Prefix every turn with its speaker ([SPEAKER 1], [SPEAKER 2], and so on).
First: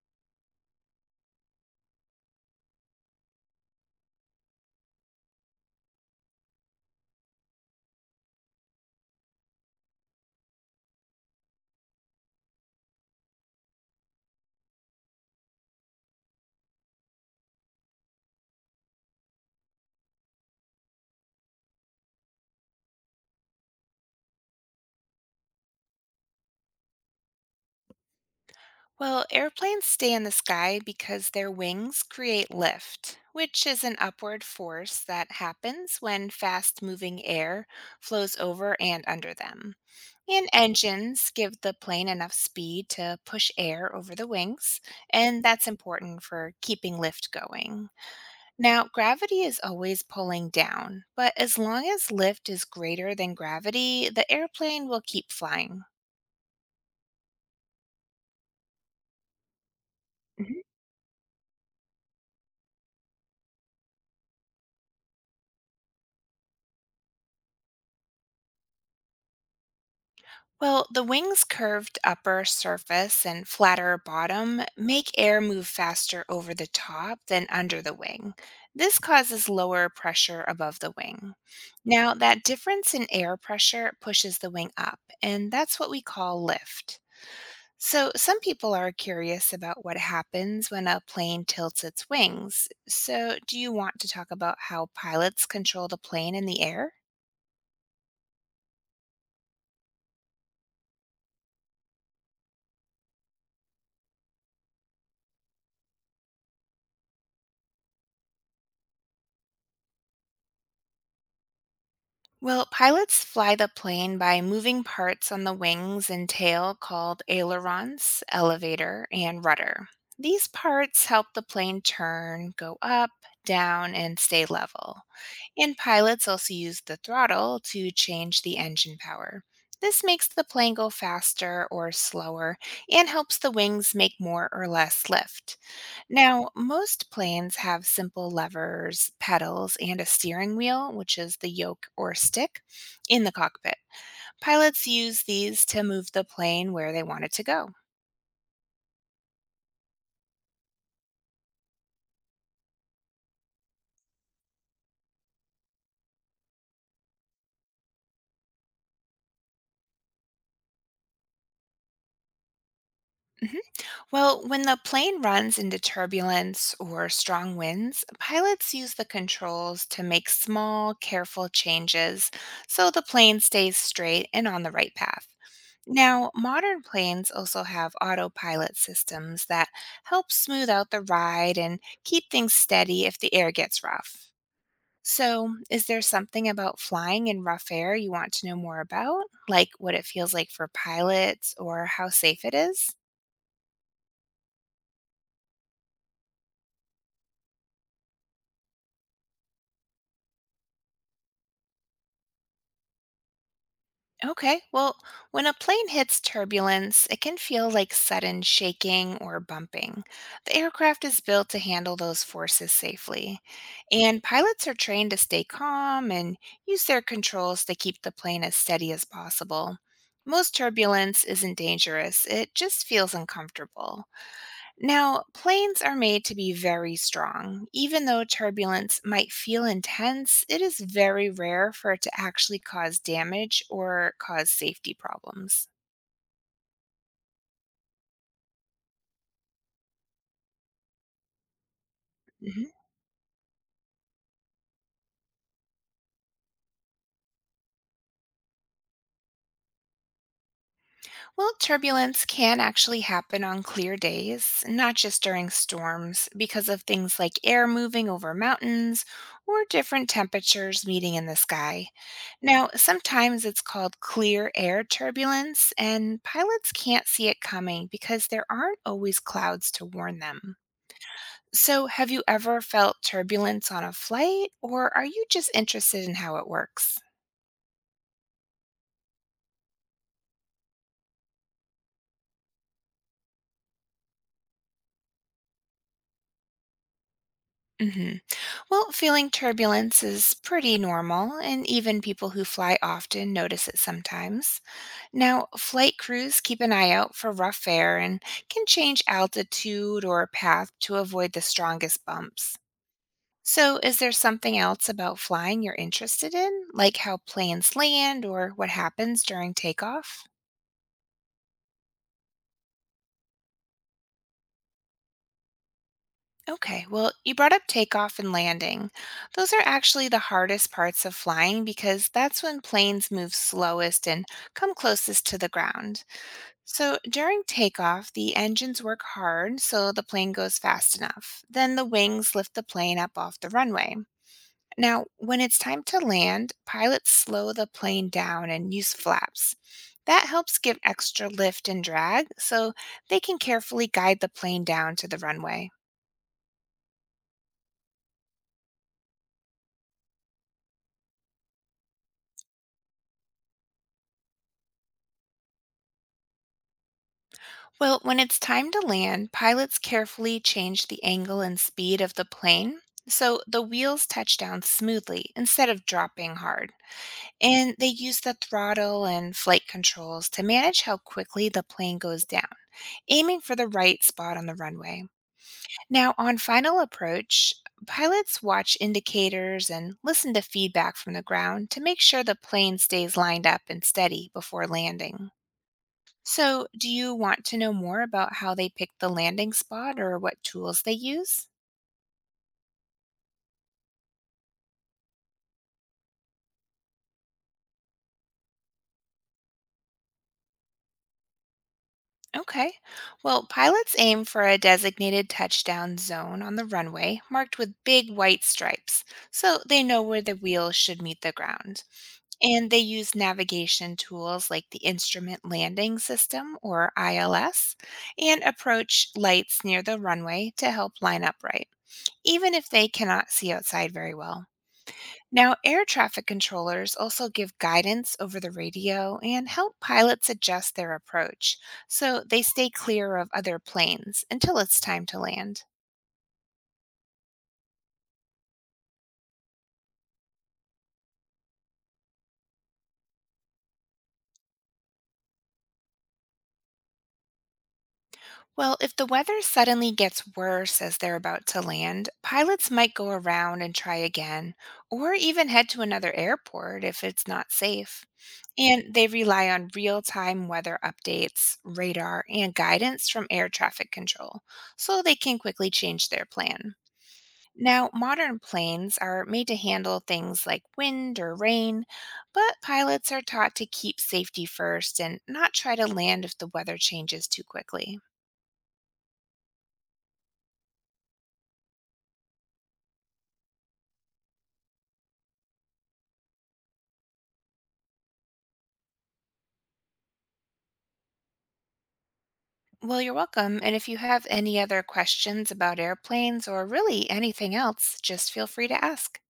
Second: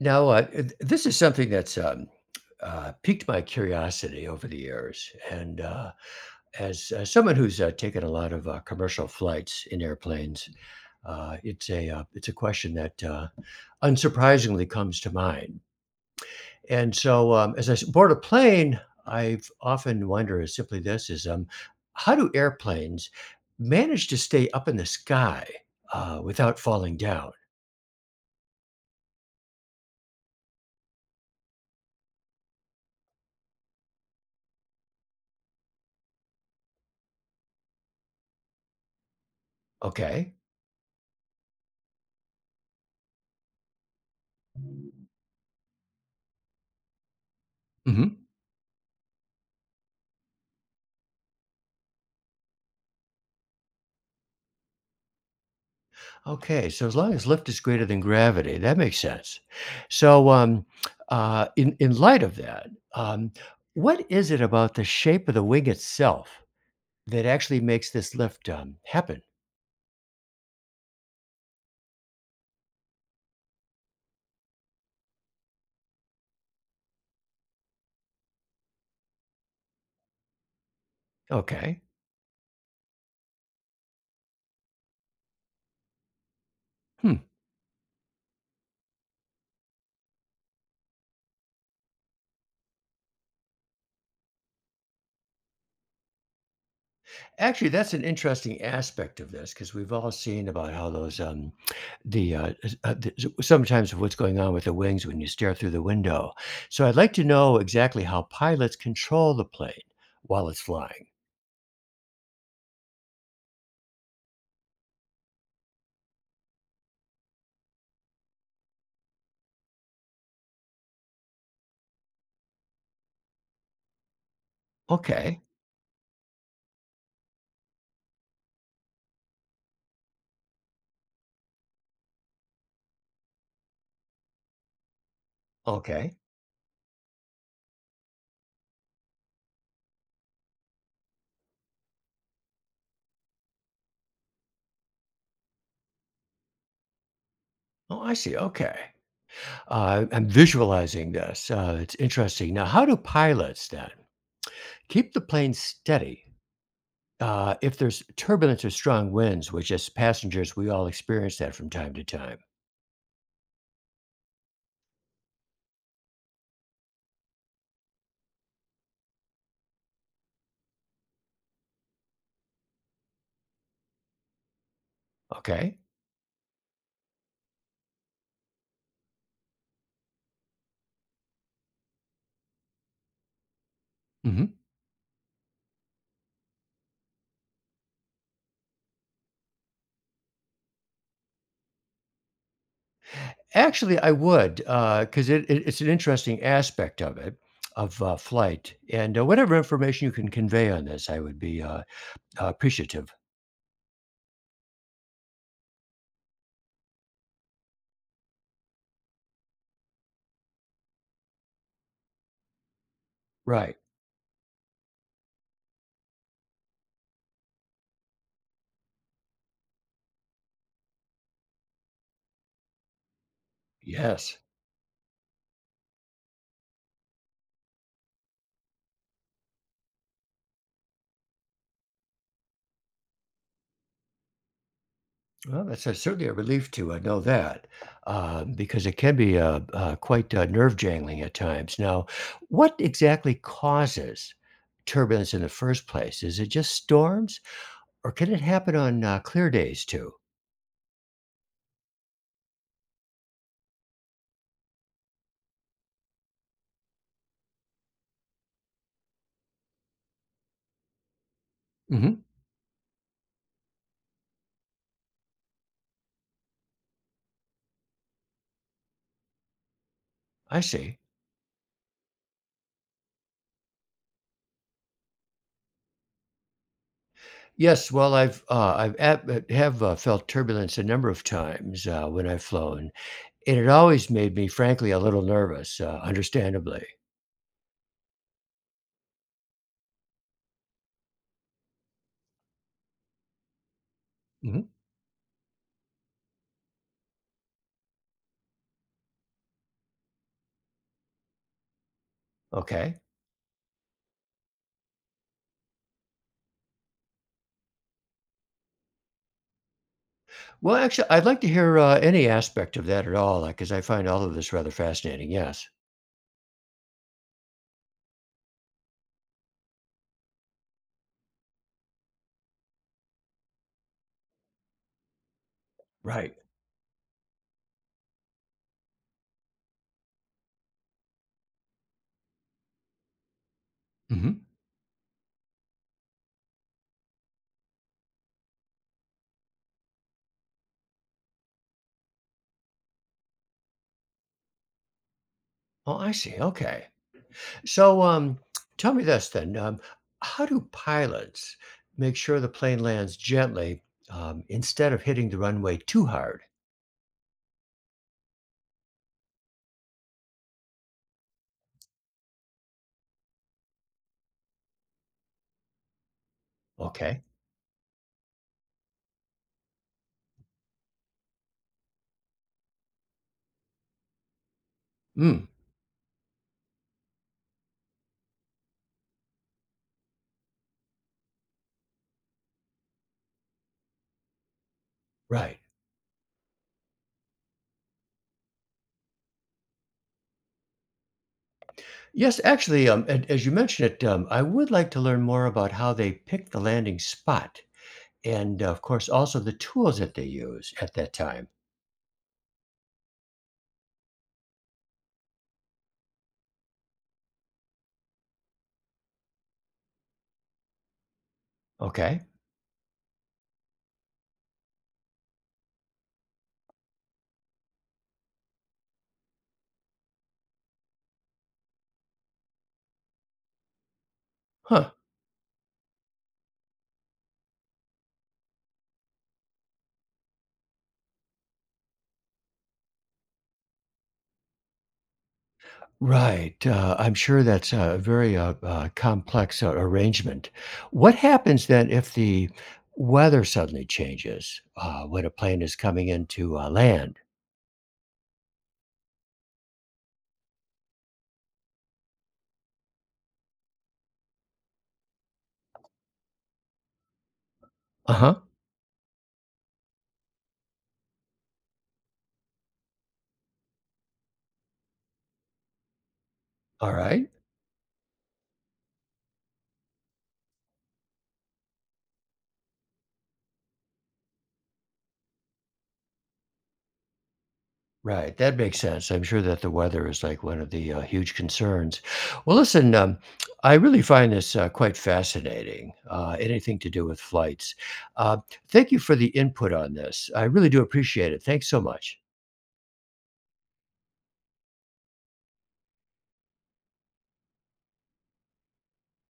[SPEAKER 1] Now, this is something that's piqued my curiosity over the years, and as someone who's taken a lot of commercial flights in airplanes. It's a question that unsurprisingly comes to mind. And so as I board a plane, I've often wondered is simply this: is how do airplanes manage to stay up in the sky without falling down?
[SPEAKER 2] Well, airplanes stay in the sky because their wings create lift, which is an upward force that happens when fast moving air flows over and under them.
[SPEAKER 1] Okay.
[SPEAKER 2] And engines give the plane enough speed to push air over the wings, and that's important for keeping lift going. Now, gravity is always pulling down, but as long as lift is greater than gravity, the airplane will keep flying.
[SPEAKER 1] Okay, so as long as lift is greater than gravity, that makes sense. So, in light of that, um, what is it about the shape of the wing itself that actually makes this lift happen?
[SPEAKER 2] Well, the wing's curved upper surface and flatter bottom make air move faster over the top than under the wing. This causes lower pressure above the wing.
[SPEAKER 1] Okay.
[SPEAKER 2] Now, that difference in air pressure pushes the wing up, and that's what we call lift.
[SPEAKER 1] Hmm.
[SPEAKER 2] So, some people are curious about what happens when a plane tilts its wings. So, do you want to talk about how pilots control the plane in the air?
[SPEAKER 1] Actually, that's an interesting aspect of this because we've all seen about how those the, s- the s- sometimes what's going on with the wings when you stare through the window. So I'd like to know exactly how pilots control the plane while it's flying.
[SPEAKER 2] Well, pilots fly the plane by moving parts on the wings and tail called ailerons, elevator, and rudder. These parts help the plane turn, go up, down, and stay level.
[SPEAKER 1] Okay.
[SPEAKER 2] And pilots also use the throttle to change the engine power. This makes the plane go faster or slower and helps the wings make more or less lift.
[SPEAKER 1] Okay.
[SPEAKER 2] Now, most planes have simple levers, pedals, and a steering wheel, which is the yoke or stick, in the cockpit. Pilots use these to move the plane where they want it to go.
[SPEAKER 1] Oh, I see. Okay. I'm visualizing this. It's interesting. Now, how do pilots then keep the plane steady if there's turbulence or strong winds, which as passengers, we all experience that from time to time?
[SPEAKER 2] Mhm. Well, when the plane runs into turbulence or strong winds, pilots use the controls to make small, careful changes so the plane stays straight and on the right path.
[SPEAKER 1] Okay.
[SPEAKER 2] Now, modern planes also have autopilot systems that help smooth out the ride and keep things steady if the air gets rough.
[SPEAKER 1] Hmm.
[SPEAKER 2] So, is there something about flying in rough air you want to know more about? Like what it feels like for pilots or how safe it is?
[SPEAKER 1] Actually, I would, because it's an interesting aspect of it, of flight. And whatever information you can convey on this, I would be appreciative.
[SPEAKER 2] Okay, well, when a plane hits turbulence, it can feel like sudden shaking or bumping. The aircraft is built to handle those forces safely,
[SPEAKER 1] Right.
[SPEAKER 2] and pilots are trained to stay calm and use their controls to keep the plane as steady as possible. Most turbulence isn't dangerous, it just feels uncomfortable.
[SPEAKER 1] Yes.
[SPEAKER 2] Now, planes are made to be very strong. Even though turbulence might feel intense, it is very rare for it to actually cause damage or cause safety
[SPEAKER 1] Well,
[SPEAKER 2] problems.
[SPEAKER 1] that's a certainly a relief to, I know that, because it can be, quite, nerve-jangling at times. Now,
[SPEAKER 2] Mm-hmm.
[SPEAKER 1] what exactly causes turbulence in the first place? Is it just storms, or can it happen on, clear days too?
[SPEAKER 2] Well, turbulence can actually happen on clear days, not just during storms, because of things like air moving over mountains or different temperatures meeting in the sky.
[SPEAKER 1] Mhm.
[SPEAKER 2] Now, sometimes it's called clear air turbulence, and pilots can't see it coming because there aren't always clouds to warn them.
[SPEAKER 1] I see.
[SPEAKER 2] So, have you ever felt turbulence on a flight, or are you just interested in how it works?
[SPEAKER 1] Yes, well, I've felt turbulence a number of times, when I've flown, and it always made me, frankly, a little nervous, understandably.
[SPEAKER 2] Hmm. Well, feeling turbulence is pretty normal, and even people who fly often notice it sometimes.
[SPEAKER 1] Mhm.
[SPEAKER 2] Now, flight crews keep an eye out for rough air and can change altitude or path to avoid the strongest bumps.
[SPEAKER 1] Okay.
[SPEAKER 2] So, is there something else about flying you're interested in, like how planes land or what happens during takeoff?
[SPEAKER 1] Well, actually, I'd like to hear any aspect of that at all, because I find all of this rather fascinating. Yes.
[SPEAKER 2] Okay, well, you brought up takeoff and landing. Those are actually the hardest parts of flying because that's when planes move slowest and come closest to the ground.
[SPEAKER 1] Right.
[SPEAKER 2] So during takeoff, the engines work hard so the plane goes fast enough. Then the wings lift the plane up off the runway.
[SPEAKER 1] Hmm.
[SPEAKER 2] Now, when it's time to land, pilots slow the plane down and use flaps. That helps give extra lift and drag so they can carefully guide the plane down to the runway.
[SPEAKER 1] Oh, I see. Okay. So, tell me this then: how do pilots make sure the plane lands gently instead of hitting the runway too hard?
[SPEAKER 2] Well, when it's time to land, pilots carefully change the angle and speed of the plane so the wheels touch down smoothly instead of dropping hard.
[SPEAKER 1] Okay.
[SPEAKER 2] And they use the throttle and flight controls to manage how quickly the plane goes down, aiming for the right spot on the runway.
[SPEAKER 1] Mm.
[SPEAKER 2] Now, on final approach, pilots watch indicators and listen to feedback from the ground to make sure the plane stays lined up and steady before landing.
[SPEAKER 1] Right.
[SPEAKER 2] So, do you want to know more about how they pick the landing spot or what tools they use?
[SPEAKER 1] Yes, actually, and as you mentioned it, I would like to learn more about how they pick the landing spot, and of course, also the tools that they use at that time.
[SPEAKER 2] Okay. Well, pilots aim for a designated touchdown zone on the runway marked with big white stripes, so they know where the wheels should meet the ground.
[SPEAKER 1] Okay.
[SPEAKER 2] And they use navigation tools like the Instrument Landing System or ILS and approach lights near the runway to help line up right, even if they cannot see outside very well.
[SPEAKER 1] Huh.
[SPEAKER 2] Now, air traffic controllers also give guidance over the radio and help pilots adjust their approach so they stay clear of other planes until it's time to land.
[SPEAKER 1] Right, I'm sure that's a very, complex, arrangement. What happens then if the weather suddenly changes, when a plane is coming in to, land?
[SPEAKER 2] Well, if the weather suddenly gets worse as they're about to land, pilots might go around and try again, or even head to another airport if it's not safe.
[SPEAKER 1] Uh-huh.
[SPEAKER 2] And they rely on real time weather updates, radar, and guidance from air traffic control so they can quickly change their plan.
[SPEAKER 1] Alright. Right.
[SPEAKER 2] Now, modern planes are made to handle things like wind or rain, but pilots are taught to keep safety first and not try to land if the weather changes too quickly.
[SPEAKER 1] Right, that makes sense. I'm sure that the weather is, like, one of the, huge concerns. Well, listen, I really find this, quite fascinating, anything to do with flights. Uh, Thank you for the input on this. I really do appreciate it. Thanks so much.
[SPEAKER 2] Well, you're welcome. And if you have any other questions about airplanes or really anything else, just feel free to ask.